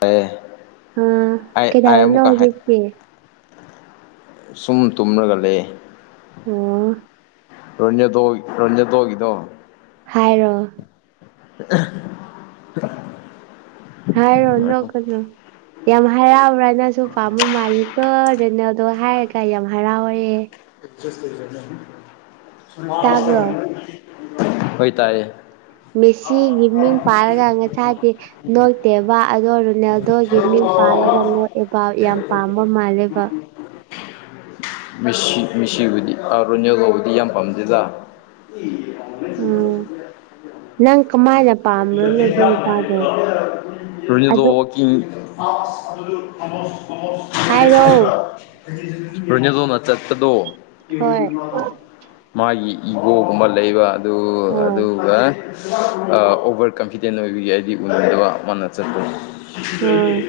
ꯇ꯭ꯂꯦ ꯑꯥ ꯀꯗꯥꯔ ꯅ ꯍꯧꯖꯤ ꯁꯨꯝ ꯇꯨꯝꯂꯒ ꯂꯩ ꯑꯣ ꯔ ꯇꯣ ꯔꯖ ꯇꯣꯒꯤꯗꯣ ꯍꯥꯏꯔꯣ ꯑ ꯍꯥꯏꯔꯣ ꯅ ꯀꯩꯅꯣ ꯌꯥꯝ ꯍꯔꯥꯎꯕ꯭ꯔꯥ ꯅꯪꯁꯨ ꯄꯥꯝꯕ ꯃꯥꯂꯤꯛꯀꯣ ꯔꯦꯅꯦꯜꯗꯣ ꯍꯥꯏꯔꯒ ꯌꯥꯝ ꯍꯔꯥꯎꯋꯦ ꯇꯥꯕ꯭ꯔꯣ ꯑꯣꯏꯇꯥ ꯃꯦꯁꯤꯒꯤ ꯃꯤꯡ ꯄꯥꯔꯒ ꯉꯁꯥꯏꯗꯤ ꯅꯣꯛꯇꯦꯕ ꯑꯗꯣ ꯔꯣꯅꯥꯜꯗꯣ ꯒꯤ ꯃꯤꯡ ꯄꯥꯔꯒꯅꯣ ꯑꯦꯕ ꯌꯥꯝ ꯄꯥꯝꯕ ꯃꯥꯜꯂꯦꯕ ꯃꯁꯤ ꯃꯤꯁꯤꯡꯕꯨꯗꯤ ꯔꯣꯅꯦꯜꯗꯣꯕꯨꯗꯤ ꯌꯥꯝ ꯄꯥꯝꯗꯦꯗ ꯎꯝ ꯅꯪ ꯀꯃꯥꯏ ꯅꯥ [inaudible] [unintelligible] ꯎꯝ ꯑꯗꯨ [unintelligible] [inaudible] ꯍꯥꯏꯔꯣ ꯔꯣꯅꯦꯜꯗꯣꯅ ꯆꯠꯇꯗꯣ ꯍꯣꯏ ꯃꯥꯒꯤ ꯏꯒꯣꯒꯨꯝꯕ ꯂꯩꯕ ꯑꯗꯨ ꯑꯥ ꯑꯗꯨꯒ ꯑꯣꯕꯔ ꯀꯟꯐꯤꯗꯦꯟ ꯑꯣꯏꯕꯒꯤ ꯍꯥꯏꯗꯤ ꯎꯅꯤꯡꯗꯕ ꯃꯥꯅ ꯆꯠꯄ ꯑꯥ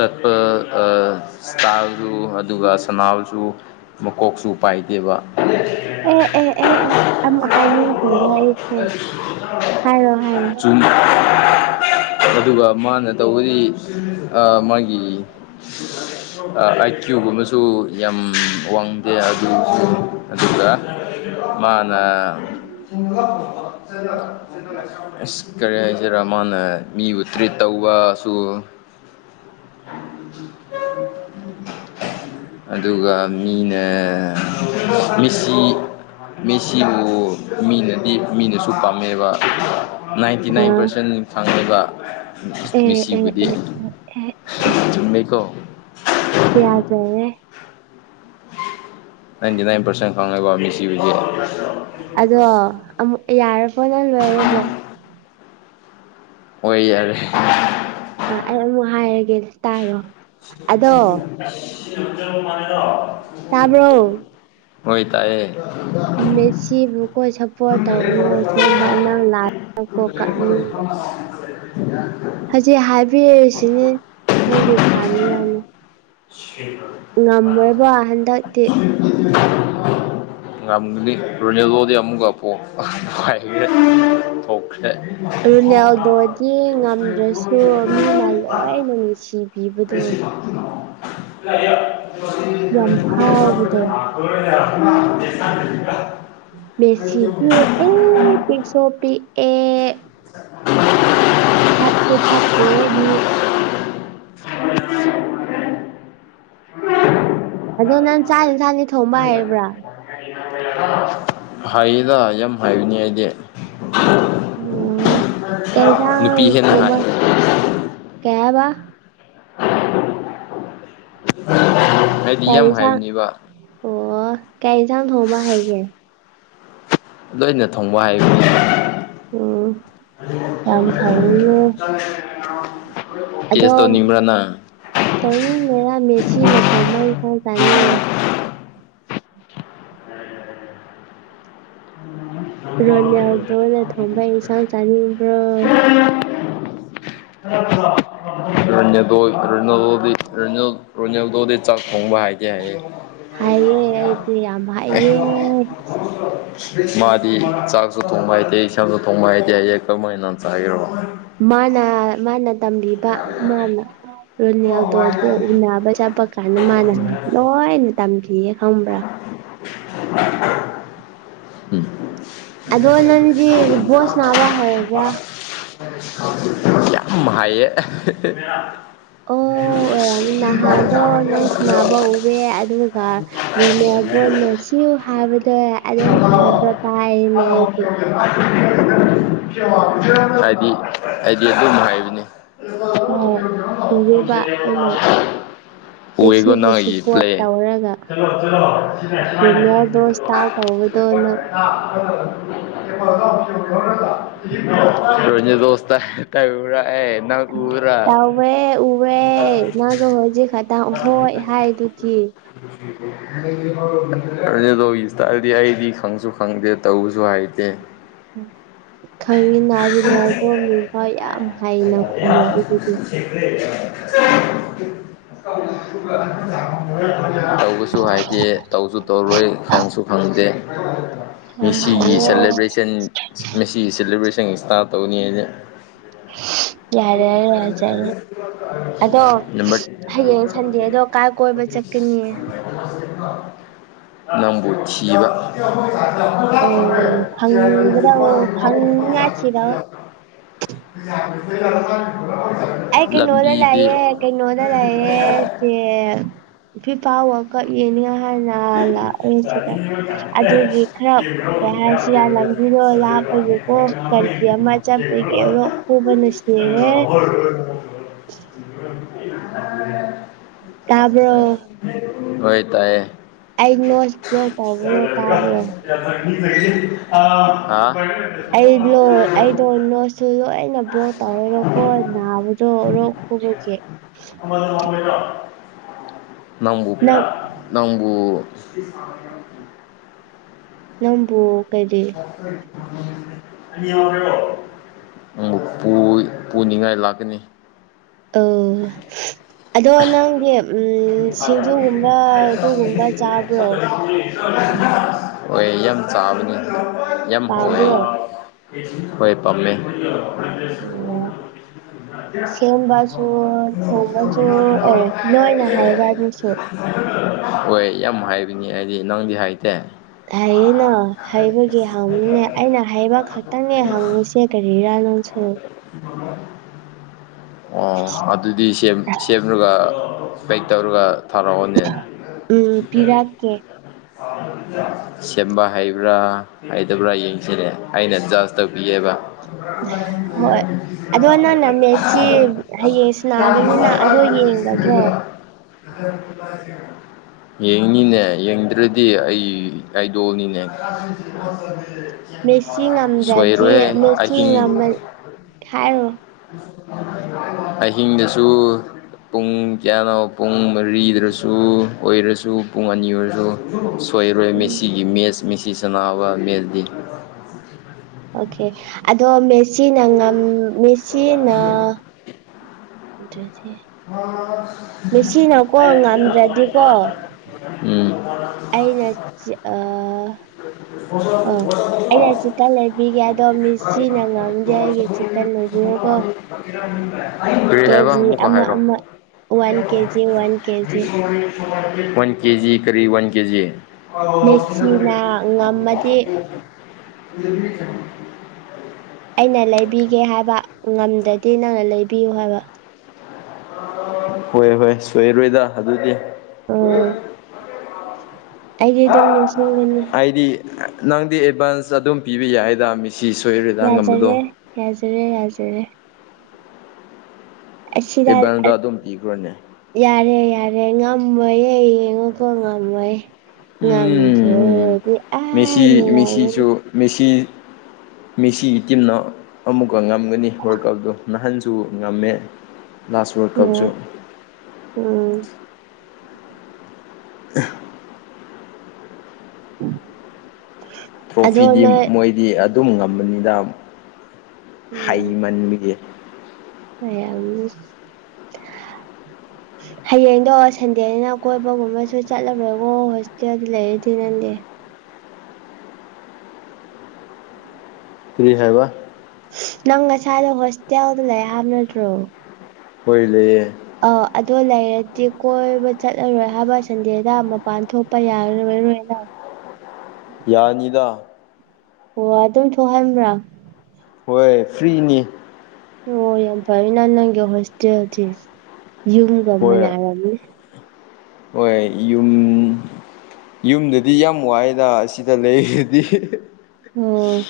ꯆꯠꯄ ꯑꯥ ꯇꯥꯥꯕꯁꯨ ꯑꯗꯨꯒ ꯁꯅꯥꯕꯁꯨ ꯃꯀꯣꯛꯁꯨ ꯄꯥꯏꯗꯦꯕ ꯑꯦ ꯑꯦ ꯑꯦ ꯑꯦ ꯑꯃꯨꯛ ꯍꯥꯏꯅꯤꯡꯈ꯭ꯔꯦꯗ ꯑꯩꯁꯦ ꯍꯥꯏꯔꯣ ꯍꯥꯏꯔꯣ [unintelligible] ꯑꯗꯨꯒ ꯃꯥꯅ ꯇꯧꯕꯗꯤ ꯑ ꯃꯥꯒꯤ [inaudible] ꯑꯥꯏ ꯀ꯭ꯌꯨꯒꯨꯝꯕꯁꯨ ꯌꯥꯝ ꯋꯥꯡꯗꯦ ꯑꯗꯨꯁꯨ ꯑꯗꯨꯒ ꯃꯥꯥꯟꯅ ꯀꯔꯤ ꯍꯥꯏꯁꯤꯔ ꯃꯥꯅ ꯃꯤꯕꯨ ꯇ꯭ꯔꯤꯠ ꯇꯧꯕꯁꯨ [inaudible] [inaudible] ꯑꯗꯨꯒ ꯃꯤꯅ ꯃꯤꯁꯤ ꯃꯤꯁꯤꯕꯨ ꯃꯤꯅꯗꯤ ꯃꯤꯅꯁꯨ ꯄꯥꯝꯃꯦꯕ ꯅꯥꯏꯟꯇꯤ ꯅꯥꯏꯟ ꯑꯥ ꯄꯥꯔꯁꯦꯟ ꯐꯪꯉꯒ ꯑꯦ ꯑꯦ ꯃꯤꯁꯤꯕꯨꯗꯤ ꯑꯦ ꯑꯦ ꯆꯨꯝꯃꯦꯀꯣ ꯄꯤꯌꯥꯖꯌꯦ ꯅꯥꯏꯟꯇꯤ ꯅꯥꯏꯟ ꯄꯥꯔꯁꯦꯟ ꯈꯪꯉꯦꯀꯣ ꯃꯤꯁꯤꯕꯨꯗꯤ ꯑꯗꯣ ꯑꯃꯨꯛ ꯌꯥꯔꯕꯣ ꯅꯪ ꯂꯣꯏꯔꯕꯣ ꯍꯣꯏ ꯌꯥꯔꯦ ꯑꯥ ꯑꯩ ꯑꯃꯨꯛ ꯍꯥꯏꯔꯒꯦ ꯇꯥꯔꯣ ꯑꯗꯣ [unintelligible] ꯇꯥꯕ꯭ꯔꯣ ꯍꯣꯏ ꯇꯥꯌꯦ ꯃꯦꯁꯤꯕꯨ ꯀꯣꯏ ꯁꯞꯄꯣꯔꯠ ꯇꯧꯕꯤꯌꯣ ꯉꯥꯡꯂꯥꯒ [unintelligible] [unintelligible] ꯍꯧꯖꯤꯛ ꯍꯥꯏꯕꯤꯔꯤꯁꯤꯅꯤ ꯅꯪꯒꯤ ꯐꯅꯤꯉꯥꯢꯅꯤ ꯉꯝꯃꯣꯢꯕ ꯍꯟꯗꯛꯇꯤ ꯉꯝꯒꯅꯤ ꯔꯣꯅꯥꯜꯗꯣꯗꯤ ꯑꯃꯨꯀ ꯄꯣ ꯊꯣꯛꯈ꯭ꯔꯦ [inaudible] ꯔꯣꯅꯥꯜꯗꯣꯗꯤ ꯅꯨꯡꯁꯤꯕꯤ [inaudible] ꯌꯥꯝ [unintelligible] ꯐꯥꯎꯕꯗꯣ [inaudible] [unintelligible] ꯃꯦꯁꯤꯗꯤ ꯑꯦ ꯄꯤꯛꯁꯣ ꯄꯤꯛꯑꯦ ꯐꯠꯁꯨ ꯐꯠꯇꯦ ꯑꯗꯨ ꯅꯪ ꯆꯥꯅꯤ ꯆꯥꯅꯤ [inaudible] ꯍꯩꯗ ꯌꯥꯝ ꯍꯩꯅꯤ ꯑꯩꯗꯤ ꯑꯣ ꯀꯩ ꯑꯦꯟꯖꯥꯡ ꯅꯨꯄꯤ ꯍꯦꯟꯅ ꯍꯥꯏ ꯊꯣꯡꯕ ꯀꯩ ꯍꯥꯌꯕꯥ [unintelligible] ꯀꯩ ꯏꯟꯁꯥꯡ ꯍꯥꯏꯕꯅꯦꯕ ꯑꯣ ꯀꯔꯤ ꯏꯟꯁꯥꯡ ꯊꯣꯡꯕ ꯍꯩꯒꯦ ꯂꯣꯏꯅ ꯊꯣꯡꯕ ꯍꯥꯏꯕꯅꯤ ꯎꯝ ꯌꯥꯝ ꯐꯩꯅꯦ [inaudible] ꯇꯦꯁ ꯇꯧꯅꯤꯡꯕꯔꯅꯪ ꯇꯧꯅꯤꯡꯉꯦꯔꯥ ꯃꯦꯁꯤꯅ ꯊꯣꯡꯕ ꯏꯟꯁꯥꯡ ꯆꯥꯅꯤꯡꯉꯦ ꯔꯣꯅꯥꯜꯗꯣꯅ ꯊꯣꯡꯕꯥ ꯏꯟꯁꯥꯡ ꯆꯥꯅꯤꯡꯕ꯭ꯔꯣ [unintelligible] ꯔꯅꯟꯗꯣ ꯔꯅꯜꯗꯣꯗꯤ ꯔꯅꯜꯗꯣꯗꯤ ꯆꯥꯛ ꯊꯣꯡꯕ ꯍꯥꯏꯇꯦ ꯍꯥꯏꯌꯦ ꯍꯥꯏꯌꯦ ꯑꯩꯗꯤ ꯌꯥꯝ ꯍꯥꯏꯌꯦ [inaudible] ꯃꯥꯗꯤ ꯆꯥꯛꯁꯨ ꯊꯣꯡꯕ ꯍꯩꯇꯦ ꯏꯁꯥꯡꯁꯨ ꯊꯣꯡꯕ ꯍꯩꯇꯦ ꯍꯥꯏ ꯑꯩ ꯀꯃꯥꯏꯅ ꯆꯥꯌꯦꯔꯣ ꯃꯥꯅ ꯃꯥꯅ ꯇꯝꯕꯤꯕ ꯃꯥꯅ ꯔꯨꯅꯦꯜꯗꯣꯕꯨ ꯎꯅꯕ ꯆꯄ ꯀꯅ ꯃꯥꯥꯟꯅ ꯂꯣꯏꯅ ꯇꯝꯈꯤꯌꯦꯦ ꯈꯪꯕ꯭ꯔꯥ [unintelligible] ꯑꯗꯣ ꯅꯪꯗꯤ ꯕꯣꯜꯁꯅꯥꯕ ꯍꯩꯕ꯭ꯔꯥ ꯌꯥꯝ ꯍꯩꯌꯦ ꯑꯣ ꯑꯣꯏꯔ ꯅꯍꯥꯗꯣ ꯅꯪ ꯁꯅꯕ ꯎꯑꯦ ꯑꯗꯨꯒ ꯔꯣꯅꯦꯜꯗꯣꯅ ꯁꯤꯌꯨ ꯍꯥꯕꯗꯣ ꯑꯗꯨꯝ ꯍꯥꯕꯗꯣ ꯇꯥꯏꯅꯦ ꯑꯩꯗꯤ ꯍꯥꯏꯗꯤ ꯍꯥꯏꯗꯤ ꯑꯗꯨꯝ ꯍꯥꯏꯕꯅꯤ ꯍꯣꯏ ꯎꯋꯦꯕ ꯑꯩꯅ [inaudible] ꯎꯋꯦꯒꯣꯅ ꯃꯦꯁꯤꯕꯨ [unintelligible] ꯁꯞꯄꯣꯔꯠ ꯇꯧꯔꯒ ꯇꯥꯎ [unintelligible] [inaudible] [unintelligible] ꯎꯕ꯭ꯔꯥ ꯇꯧꯋꯦ ꯎꯋꯦ ꯅꯪꯁꯨ ꯍꯣꯏꯖꯤꯛ ꯈꯇꯪ ꯍꯣꯏ ꯍꯥꯏꯗꯨꯗꯤ [unintelligible] ꯗꯤ ꯑꯩꯗꯤ ꯈꯪꯁꯨ ꯈꯪꯗꯦ ꯇꯧꯁꯨ ꯍꯥꯏꯇꯦ ꯈꯪꯉꯤꯅ ꯔꯨꯅꯥꯜꯗꯣ ꯃꯤꯡꯐꯥꯎ ꯌꯥꯝ ꯍꯩꯅ ꯈꯨꯝꯂꯛꯏ ꯑꯗꯨꯗꯤ [inaudible] ꯇꯧꯕꯁꯨ ꯍꯥꯏꯗꯦ ꯇꯧꯁꯨ ꯇꯧꯔꯣꯏ ꯈꯪꯁꯨ ꯈꯪꯗꯦ ꯌꯥꯝ ꯃꯦꯁꯤꯒꯤ ꯍꯩꯌꯦ ꯁꯦꯂꯦꯕ꯭ꯔꯦꯁꯟ ꯃꯦꯁꯤꯒꯤ ꯁꯦꯂꯦꯕ꯭ꯔꯦꯁꯟ ꯏꯁꯇꯥꯏꯜ ꯇꯧꯅꯤ ꯑꯩꯗꯤ ꯌꯥꯔꯦ ꯌꯥꯖꯔꯦ ꯑꯗꯣ ꯅꯝꯕꯔ ꯍꯌꯦꯡ ꯁꯟꯗꯦꯗꯣ ꯀꯥꯏ ꯀꯣꯏꯕ ꯆꯀꯤꯅꯤꯌꯦ ꯅꯪꯕꯨ ꯊꯤꯕ ꯎꯝ ꯐꯪꯒꯗꯧ ꯐꯪꯅꯤꯉꯥꯏ ꯊꯤꯔꯣ [inaudible] [inaudible] ꯑꯩ ꯀꯩ ꯅꯣꯗꯥ ꯂꯝꯕꯤꯗꯤ ꯂꯩꯌꯦ ꯀꯩ ꯅꯣꯗꯥ ꯂꯩꯌꯦ [unintelligible] ꯐꯤꯐꯥ ꯋꯥꯔꯜ ꯀꯞ ꯌꯦꯅꯤꯉꯥꯏ ꯍꯥꯏꯅ ꯑ ꯂꯥꯛꯑꯦ ꯁꯤꯗ ꯑꯗꯨꯒꯤ ꯈꯔ ꯀꯩ ꯍꯥꯏꯁꯤꯔ ꯂꯝꯕꯤꯗꯣ ꯂꯥꯞꯄꯒꯤ ꯑꯣ ꯀꯟꯇ꯭ꯔꯤ ꯑꯃ ꯆꯠꯄꯒꯦ ꯔꯣꯛ ꯈꯨꯕꯅ ꯁꯤꯔꯦ ꯇꯥꯕ꯭ꯔꯣ [unintelligible] ꯇꯥꯏꯌꯦ ꯑꯩ ꯅꯣꯁ [unintelligible] ꯇꯧꯕꯗꯣ ꯇꯥꯕꯔꯣ ꯑ [inaudible] ꯑꯩꯕꯂꯣ ꯑꯩꯗꯣ ꯅꯣꯠꯁꯨ ꯂꯣꯏꯅ ꯕ꯭ꯂꯣꯛ ꯇꯧꯋꯦꯕꯀꯣ ꯅꯥꯕꯗꯣ ꯔꯣꯛ [unintelligible] ꯅꯪꯕꯨ ꯅꯪ ꯅꯪꯕꯨ [inaudible] ꯅꯕꯨ ꯀꯩꯗ ꯎꯄꯨ ꯄꯨꯅꯤꯡꯉꯥꯏ ꯂꯥꯛꯀꯅꯤ ꯑꯣ ꯑꯗꯣ ꯂꯥꯛꯀꯅꯤ ꯅꯪꯗꯤ ꯎ ꯁꯤꯡꯖꯨꯒꯨꯝꯕ ꯑꯗꯨꯒꯨꯝꯕ ꯆꯥꯕ꯭ꯔꯣ ꯑꯣꯏ ꯌꯥꯝ ꯆꯥꯕꯅꯤ ꯌꯝ ꯍꯣꯏꯑ ꯄꯥꯝꯕ꯭ꯔꯣ ꯍꯣꯏ ꯄꯥꯝꯃꯦ ꯎꯝ ꯁꯦꯝꯕꯁꯨ ꯊꯣꯡꯕꯁꯨ ꯑꯦ ꯂꯣꯏꯅ ꯍꯥꯏꯕ ꯑꯗꯨꯁꯨ ꯍꯣꯏ ꯌꯥꯝ ꯍꯥꯏꯔꯤꯉ ꯍꯥꯏꯗꯤ ꯅꯪꯗꯤ ꯍꯥꯏꯇꯦ ꯍꯌꯦꯅꯣ ꯍꯩꯕꯒꯤ ꯍꯪꯉꯨꯅꯦ ꯑꯩꯅ ꯍꯩꯕ ꯈꯛꯇꯪꯅꯦ ꯍꯪꯉꯨꯁꯦ ꯀꯔꯤꯔꯥ ꯅꯪꯁꯨ ꯑꯣ ꯑꯗꯨꯗꯤ ꯄꯩ ꯇꯧꯔꯒ ꯊꯥꯔꯛꯑꯣꯅꯦ ꯎꯝ ꯄꯤꯔꯛꯀꯦ ꯁꯦꯝꯕ ꯍꯩꯕ꯭ꯔꯥ ꯑꯩꯗ ꯄꯨꯔꯥ ꯌꯦꯡꯁꯤꯜꯂꯑꯦ ꯑꯩꯅ ꯖꯁ ꯇꯧꯕꯤꯌꯦꯦꯕ ꯍꯣꯏ ꯑꯗꯣ ꯅꯪꯅ ꯃꯦꯠꯁꯤ ꯍꯌꯦꯡ ꯀ ꯁꯅꯥꯒꯅꯤꯅ ꯑꯗꯣ ꯌꯦꯡꯒꯗ꯭ꯔꯣ ꯑꯗꯨꯁꯤ [inaudible] ꯌꯦꯡꯅꯤꯅꯦ ꯌꯦꯡꯗ꯭ꯔꯗꯤ ꯑꯩ ꯑꯥꯏꯗꯣꯜꯅꯤꯅꯦ ꯃꯦꯁꯤ ꯁꯣꯏ ꯉꯝꯗ꯭ꯔꯗꯤ ꯔꯍꯦ ꯃꯦꯁꯤ ꯑꯩ ꯉꯝꯃ ꯍꯥꯏꯔꯣ ꯑꯍꯤꯡꯗꯁꯨ ꯄꯨꯡ ꯀꯌꯥꯅꯣ ꯄꯨꯡ ꯃꯔꯤꯗꯔꯁꯨ ꯑꯣꯏꯔꯁꯨ ꯄꯨꯡ ꯑꯅꯤ ꯑꯣꯏꯔꯁꯨ ꯁꯣꯏꯔꯣꯏ ꯎꯝ ꯃꯦꯁꯤꯒꯤ ꯃꯦꯠꯆ ꯃꯤꯁꯤ ꯆꯅꯥꯅꯕ ꯃꯦꯠꯁꯗꯤ ꯑꯣꯀꯦ ꯑꯗꯣ ꯃꯦꯆꯤꯅ ꯃꯦꯆꯅ ꯑꯗꯨꯁꯤ ꯉꯝꯗ꯭ꯔꯗꯤꯀꯣ [inaudible] ꯑꯩꯅ ꯑ ꯑꯣ ꯑꯩꯅ ꯆꯤꯛꯀꯟ ꯂꯩꯕꯤꯒꯦ ꯑꯗꯣ ꯃꯤꯁꯤꯅ ꯉꯝꯗꯦ ꯑꯩꯒꯤ ꯆꯤꯀꯟ ꯎꯣꯒ ꯐꯔꯤ ꯍꯥꯏꯕ ꯃꯨꯛ ꯑꯃ ꯑꯃ one kg one kg one kg ꯀꯔꯤ ꯋꯥꯟ ꯀꯦꯖꯤ ꯑ ꯃꯦꯁꯤꯅ ꯉꯝꯃꯗꯤ ꯁꯤ ꯑꯩꯅ ꯂꯩꯕꯤꯒꯦ ꯍꯥꯏꯕ ꯉꯝꯗꯗꯤ ꯅꯪꯅ ꯂꯩꯕꯤꯌꯨ ꯍꯥꯏꯕ ꯍꯣꯏ ꯍꯣꯏ ꯁꯣꯏꯔꯣꯏꯗ ꯑꯗꯨꯗꯤ ꯑꯥ ꯑꯩꯗꯤ ꯑꯗꯨꯝ ꯅꯤꯡꯁꯤꯡꯒꯅꯤ ꯑꯩꯗꯤ ꯅꯪꯗꯤ ꯑꯦꯗꯚꯥꯟꯁ ꯑꯗꯨꯝ ꯄꯤꯕ ꯌꯥꯏꯗ ꯃꯤ ꯁꯤ ꯁꯣꯏꯔ ꯌꯥꯖꯔꯦ ꯌꯥꯖꯔꯦ ꯌꯥꯖꯔꯦ ꯁꯤꯔꯜ ꯑꯦꯗꯚꯥꯟꯁꯇ ꯑꯗꯨꯝ ꯄꯤꯈ꯭ꯔꯣꯅꯦ ꯌꯥꯔꯦ ꯌꯥꯔꯦ ꯉꯝꯃꯣꯏꯌꯦ ꯌꯦꯡꯉꯣꯀꯣ ꯉꯝꯃꯣꯏ ꯎꯝ ꯉꯖꯦꯗꯤ ꯑꯅ ꯌꯥ ꯃꯦꯁꯤꯁꯨ ꯃꯦꯁꯤ ꯃꯦꯁꯤ ꯇꯤꯝꯅ ꯑꯃꯨꯛꯀ ꯉꯝꯒꯅꯤ ꯋꯥꯔꯜ ꯀꯞꯇꯣ ꯅꯍꯥꯟꯁꯨ ꯉꯝꯃꯦ ꯂꯥꯁ ꯋꯥꯔꯜ ꯀꯞꯁꯨ ꯎꯝ ꯎꯝ ꯑꯦ ꯑꯣꯟ ꯇ꯭ꯔꯣꯐꯤꯗꯤ ꯃꯣꯏꯗꯤ ꯑꯗꯨꯝ ꯉꯝꯕꯅꯤꯅ ꯍꯩꯃꯟꯕꯒꯤ ꯀꯩ ꯍꯥꯢꯕꯅꯨ ꯇꯦ ꯍꯌꯦꯡꯗꯣ ꯁꯟꯗꯦꯅꯦꯅ ꯀꯣꯏꯕꯒꯨꯝꯕꯁꯨ ꯆꯠꯂꯔꯣꯢꯕꯣ ꯍꯣꯁꯇꯦꯜ ꯂꯩꯔꯗꯤ ꯅꯪꯗꯤ ꯀꯔꯤ ꯍꯥꯏꯕ ꯅꯪꯒ ꯅꯁꯥꯗꯣ ꯍꯣꯁꯇꯦꯜꯗ ꯂꯩ ꯍꯥꯢꯕ ꯅꯇ꯭ꯔꯣ ꯍꯣꯢ ꯂꯩꯌꯦ ꯑꯥꯎ ꯑꯗꯣ ꯂꯩꯔꯗꯤ ꯀꯣꯏꯕ ꯆꯠꯂꯔꯣꯏ ꯍꯥꯏꯕ ꯁꯟꯗꯦꯗ ꯃꯄꯥꯟ ꯊꯣꯛꯄ ꯌꯥꯔꯔꯔꯣꯏꯅ ꯌꯥꯅꯤꯗ ꯑꯣ ꯑꯗꯨꯝ ꯊꯣꯛꯍꯟꯕ꯭ꯔꯥ ꯍꯣꯏ ꯐ꯭ꯔꯤꯅꯤ ꯑꯣ ꯌꯥꯝ ꯐꯩꯅ ꯅꯪꯒꯤ ꯍꯣꯁꯇꯦꯜꯗꯤ ꯌꯨꯝꯒ ꯍꯣꯏ ꯃꯥꯟꯅꯔꯝꯃꯤ ꯍꯣꯏ ꯌꯨꯝ ꯌꯨꯝꯗꯗꯤ ꯌꯥꯝ ꯋꯥꯏꯗ ꯁꯤꯗ ꯂꯩꯔꯗꯤ ꯎꯝ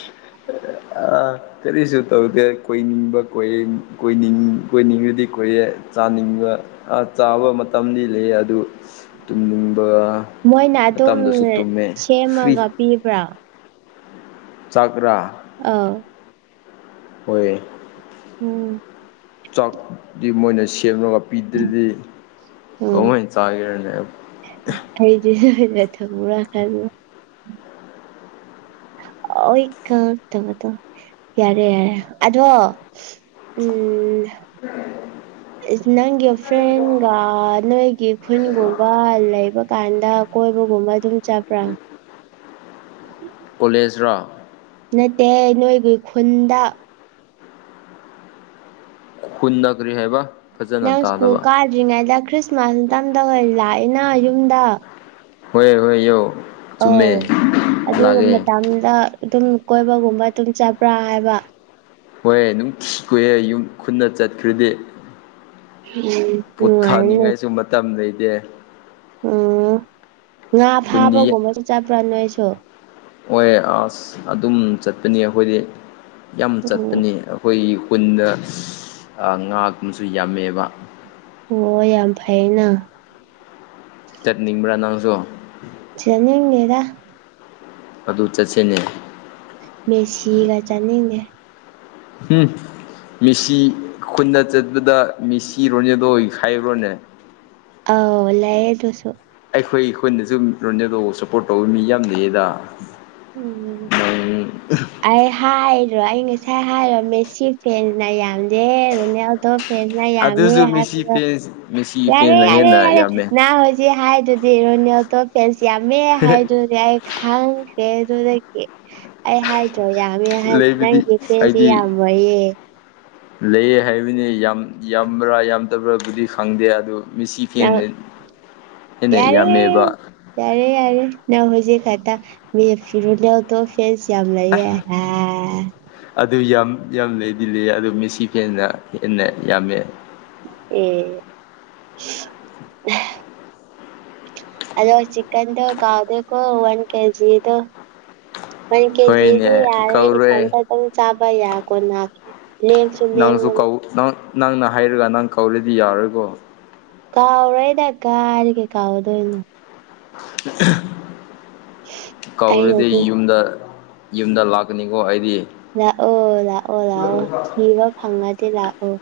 ꯑꯥ ꯀꯔꯤꯁꯨ ꯇꯧꯗꯦ ꯀꯣꯏꯅꯤꯡꯕ ꯀꯣꯏꯌꯦ ꯀꯣꯏꯅꯤꯡ ꯀꯣꯏꯅꯤꯡꯕꯗꯤ ꯀꯣꯏꯌꯦ ꯆꯥꯅꯤꯡꯕ ꯆꯥꯕ ꯃꯇꯝꯗꯤ ꯂꯩꯑꯦ ꯑꯗꯨ ꯇꯨꯝꯅꯤꯡꯕ ꯃꯣꯏꯅ ꯑꯗꯨꯝ ꯃꯇꯝꯗꯁꯨ ꯇꯨꯝꯃꯦ ꯐ꯭ꯔꯤ ꯁꯦꯝꯃꯒ ꯄꯤꯕ꯭ꯔꯥ ꯆꯥꯒ꯭ꯔꯥ ꯑ ꯍꯣꯏ ꯎꯝ ꯆꯥꯛꯇꯤ ꯃꯣꯏꯅ ꯁꯦꯝꯂꯒ ꯄꯤꯗ꯭ꯔꯥꯗꯤ ꯎꯝ ꯀꯃꯥꯢ ꯆꯥꯒꯦꯔꯅꯦ ꯑꯩꯗꯤ ꯑꯩꯅ ꯊꯪꯕ꯭ꯔꯥ ꯈꯟꯕ ꯋꯦꯛ ꯀꯞ ꯇꯧꯕꯗꯣ ꯌꯥꯔꯦ ꯑꯗꯣ ꯎꯝ [unintelligible] ꯅꯪꯒꯤ ꯐ꯭ꯔꯦꯟꯒ ꯅꯣꯏꯒꯤ ꯈꯨꯟꯒꯨꯝꯕ ꯂꯩꯕ ꯀꯥꯟꯗ ꯀꯣꯏꯕꯒꯨꯝꯕ ꯑꯗꯨꯝ ꯆꯠꯄ꯭ꯔꯥ ꯀꯣꯂꯦꯖ ꯔꯣ ꯅꯠꯇꯦ ꯅꯣꯏꯒꯤ ꯈꯨꯟꯗ ꯈꯨꯟꯗ ꯀꯔꯤ ꯍꯥꯏꯕ ꯐꯖꯅ ꯅꯪ ꯁ꯭ꯀꯨꯜ ꯇꯥꯗꯕ ꯀꯥꯗ꯭ꯔꯤꯉꯩꯗ ꯈ꯭ꯔꯤꯁꯃꯥꯁ ꯃꯇꯝꯗ ꯂꯥꯛꯏꯅ ꯌꯨꯝꯗ ꯍꯣꯏ ꯍꯣꯏ ꯌꯣ ꯑꯧ ꯑꯗꯨꯒ ꯃꯇꯝꯗ ꯑꯗꯨꯝ ꯀꯣꯏꯕꯒꯨꯝꯕ ꯑꯗꯨꯝ ꯆꯠꯄ꯭ꯔꯥ ꯍꯥꯏꯕ ꯍꯣꯏ ꯅꯨꯡ ꯀꯨꯌꯦ ꯌꯨꯝ ꯈꯨꯟꯗ ꯆꯠꯈ꯭ꯔꯗꯤ ꯎꯝ ꯅꯨꯡꯉꯥꯏꯅꯦ ꯄꯨꯠꯊꯥꯅꯤꯡꯉꯥꯏꯁꯨ ꯃꯇꯝ ꯂꯩꯇꯦ ꯎꯝ ꯉꯥ ꯈꯨꯟꯗꯤ ꯐꯥꯕꯒꯨꯝꯕꯁꯨ ꯆꯠꯄ꯭ꯔꯥ ꯅꯣꯏꯁꯨ ꯍꯣꯢ ꯑꯁ ꯑꯗꯨꯝ ꯆꯠꯄꯅꯤ ꯑꯈꯣꯏꯗꯤ ꯌꯥꯝ ꯑꯣ ꯆꯠꯄꯅꯤ ꯑꯈꯣꯏꯒꯤ ꯈꯨꯟꯗ ꯑ ꯉꯥ ꯒꯨꯝꯁꯨ ꯌꯥꯝꯃꯦꯕ ꯑꯣ ꯌꯥꯝ ꯐꯩꯅ ꯆꯠꯅꯤꯡꯕ꯭ꯔꯥ ꯅꯪꯁꯨ ꯆꯠꯅꯤꯡꯗꯦꯗ ꯑꯗꯨ ꯆꯠꯁꯦꯅꯦ ꯃꯦꯁꯤꯒ ꯆꯠꯅꯤꯡꯗꯦ ꯎꯝ ꯃꯦꯁꯤ ꯈꯨꯟꯗ ꯆꯠꯄꯗ ꯃꯦꯁꯤ ꯔꯣꯅꯥꯜꯗꯣ ꯍꯥꯢꯕ꯭ꯔꯅꯦ ꯑꯥꯎ ꯂꯩꯌꯦ ꯑꯗꯨꯁꯨ ꯑꯩꯈꯣꯏ ꯑꯩꯈꯣꯏꯅꯁꯨ ꯔꯣꯅꯥꯜꯗꯣ ꯁꯞꯄꯣꯔꯠ ꯇꯧꯕ ꯃꯤ ꯌꯥꯝ ꯂꯩꯌꯦꯗ ꯎꯝ ꯅꯪ ꯑꯩ ꯍꯥꯏꯔꯣ ꯑꯩ ꯉꯁꯥꯏ ꯍꯥꯏꯔꯣ ꯃꯦꯁꯤ ꯐꯦꯟꯅ ꯌꯥꯝꯗꯦ ꯗꯣ ꯐꯦꯟꯅ ꯌꯥꯝꯃꯦ ꯍꯥꯏꯕꯗꯣ ꯏꯁ ꯃꯦꯁꯤ ꯌꯥꯔꯦ ꯐꯦꯟꯅ ꯌꯥꯔꯦ ꯍꯦꯟꯅ ꯌꯥꯔꯦ ꯌꯥꯝꯃꯦ ꯅꯍꯥꯟ ꯍꯣꯏꯖꯤꯛ ꯍꯥꯏꯗꯨꯗꯤ ꯔꯣꯅꯥꯜꯗꯣ ꯐꯦꯟꯁ ꯌꯥꯝꯃꯦ ꯍꯥꯏꯗꯨ ꯌꯥꯔꯦ ꯈꯪꯇꯦ ꯑꯗꯨꯗꯒꯤ ꯑꯩ ꯍꯥꯏꯗ꯭ꯔꯣ ꯌꯥꯝꯃꯦ ꯍꯥꯏꯅ ꯂꯩꯕꯗꯤ ꯅꯪꯒꯤ ꯐꯦꯟꯁꯁꯤ ꯑꯩꯗꯤ ꯌꯥꯝꯃꯣꯏꯌꯦ ꯂꯩꯌꯦ ꯍꯥꯏꯕꯅꯤ ꯌꯥꯝ ꯌꯥꯝꯕ꯭ꯔꯥ ꯌꯥꯝꯗꯕ꯭ꯔꯥꯕꯨꯗꯤ ꯈꯪꯗꯦ ꯑꯗꯨ ꯃꯤꯁꯤ ꯅꯪ ꯐꯦꯟꯖꯦ ꯍꯦꯟꯅ ꯌꯥꯔꯦ ꯌꯥꯝꯃꯦꯕ ꯌꯥꯔꯦ ꯌꯥꯔꯦ ꯅꯪ ꯍꯧꯖꯤꯛ ꯈꯛꯇ ꯃꯦꯞꯐꯤ ꯔꯣꯅꯥꯜꯗꯣ ꯐꯦꯟꯁ ꯌꯥꯝ ꯂꯩꯌꯦ ꯍꯥ ꯑꯗꯨ ꯌꯥꯝ ꯌꯥꯝ ꯂꯩꯗꯤ ꯂꯩꯌꯦ ꯑꯗꯨ ꯃꯦꯁꯤ ꯐꯦꯟꯅ ꯍꯦꯟꯅ ꯌꯥꯝꯃꯦ ꯑꯦ ꯑꯗꯣ ꯆꯤꯛꯀꯟꯗꯣ ꯀꯥꯎꯗꯦꯀꯣ ꯋꯥꯟ ꯀꯦꯖꯤꯗꯣ ꯋꯥꯟ ꯀꯦꯖꯤꯗꯤ ꯍꯣꯏꯅꯦ ꯌꯥꯔꯦ ꯀꯧꯔꯣꯏ ꯏꯊꯟꯗ ꯑꯗꯨꯝ ꯆꯥꯕ ꯌꯥ ꯀꯣꯟꯅꯈ꯭ꯔꯅꯤ ꯂꯦꯝꯁꯨ ꯅꯪꯁꯨ ꯂꯦꯝꯃꯅꯤ ꯀꯧ ꯅꯪ ꯅꯪꯅ ꯍꯥꯏꯔꯒ ꯅꯪ ꯀꯧꯔꯗꯤ ꯌꯥꯔꯔꯣꯏꯀꯣ ꯀꯥꯎꯔꯣꯏꯗ ꯀꯥꯗꯤ ꯀꯩ ꯀꯥꯎꯗꯣꯏꯅꯣ ꯀꯧꯔꯗꯤ ꯑꯩꯅꯗꯤ ꯌꯨꯝꯗ ꯌꯨꯝꯗ ꯂꯥꯛꯀꯅꯤꯀꯣ ꯑꯩꯗꯤ ꯂꯥꯛꯑꯣ ꯂꯥꯛꯑꯣ ꯂꯥꯛꯑꯣ ꯊꯤꯕ ꯐꯪꯉꯗꯤ ꯂꯥꯛꯑꯣ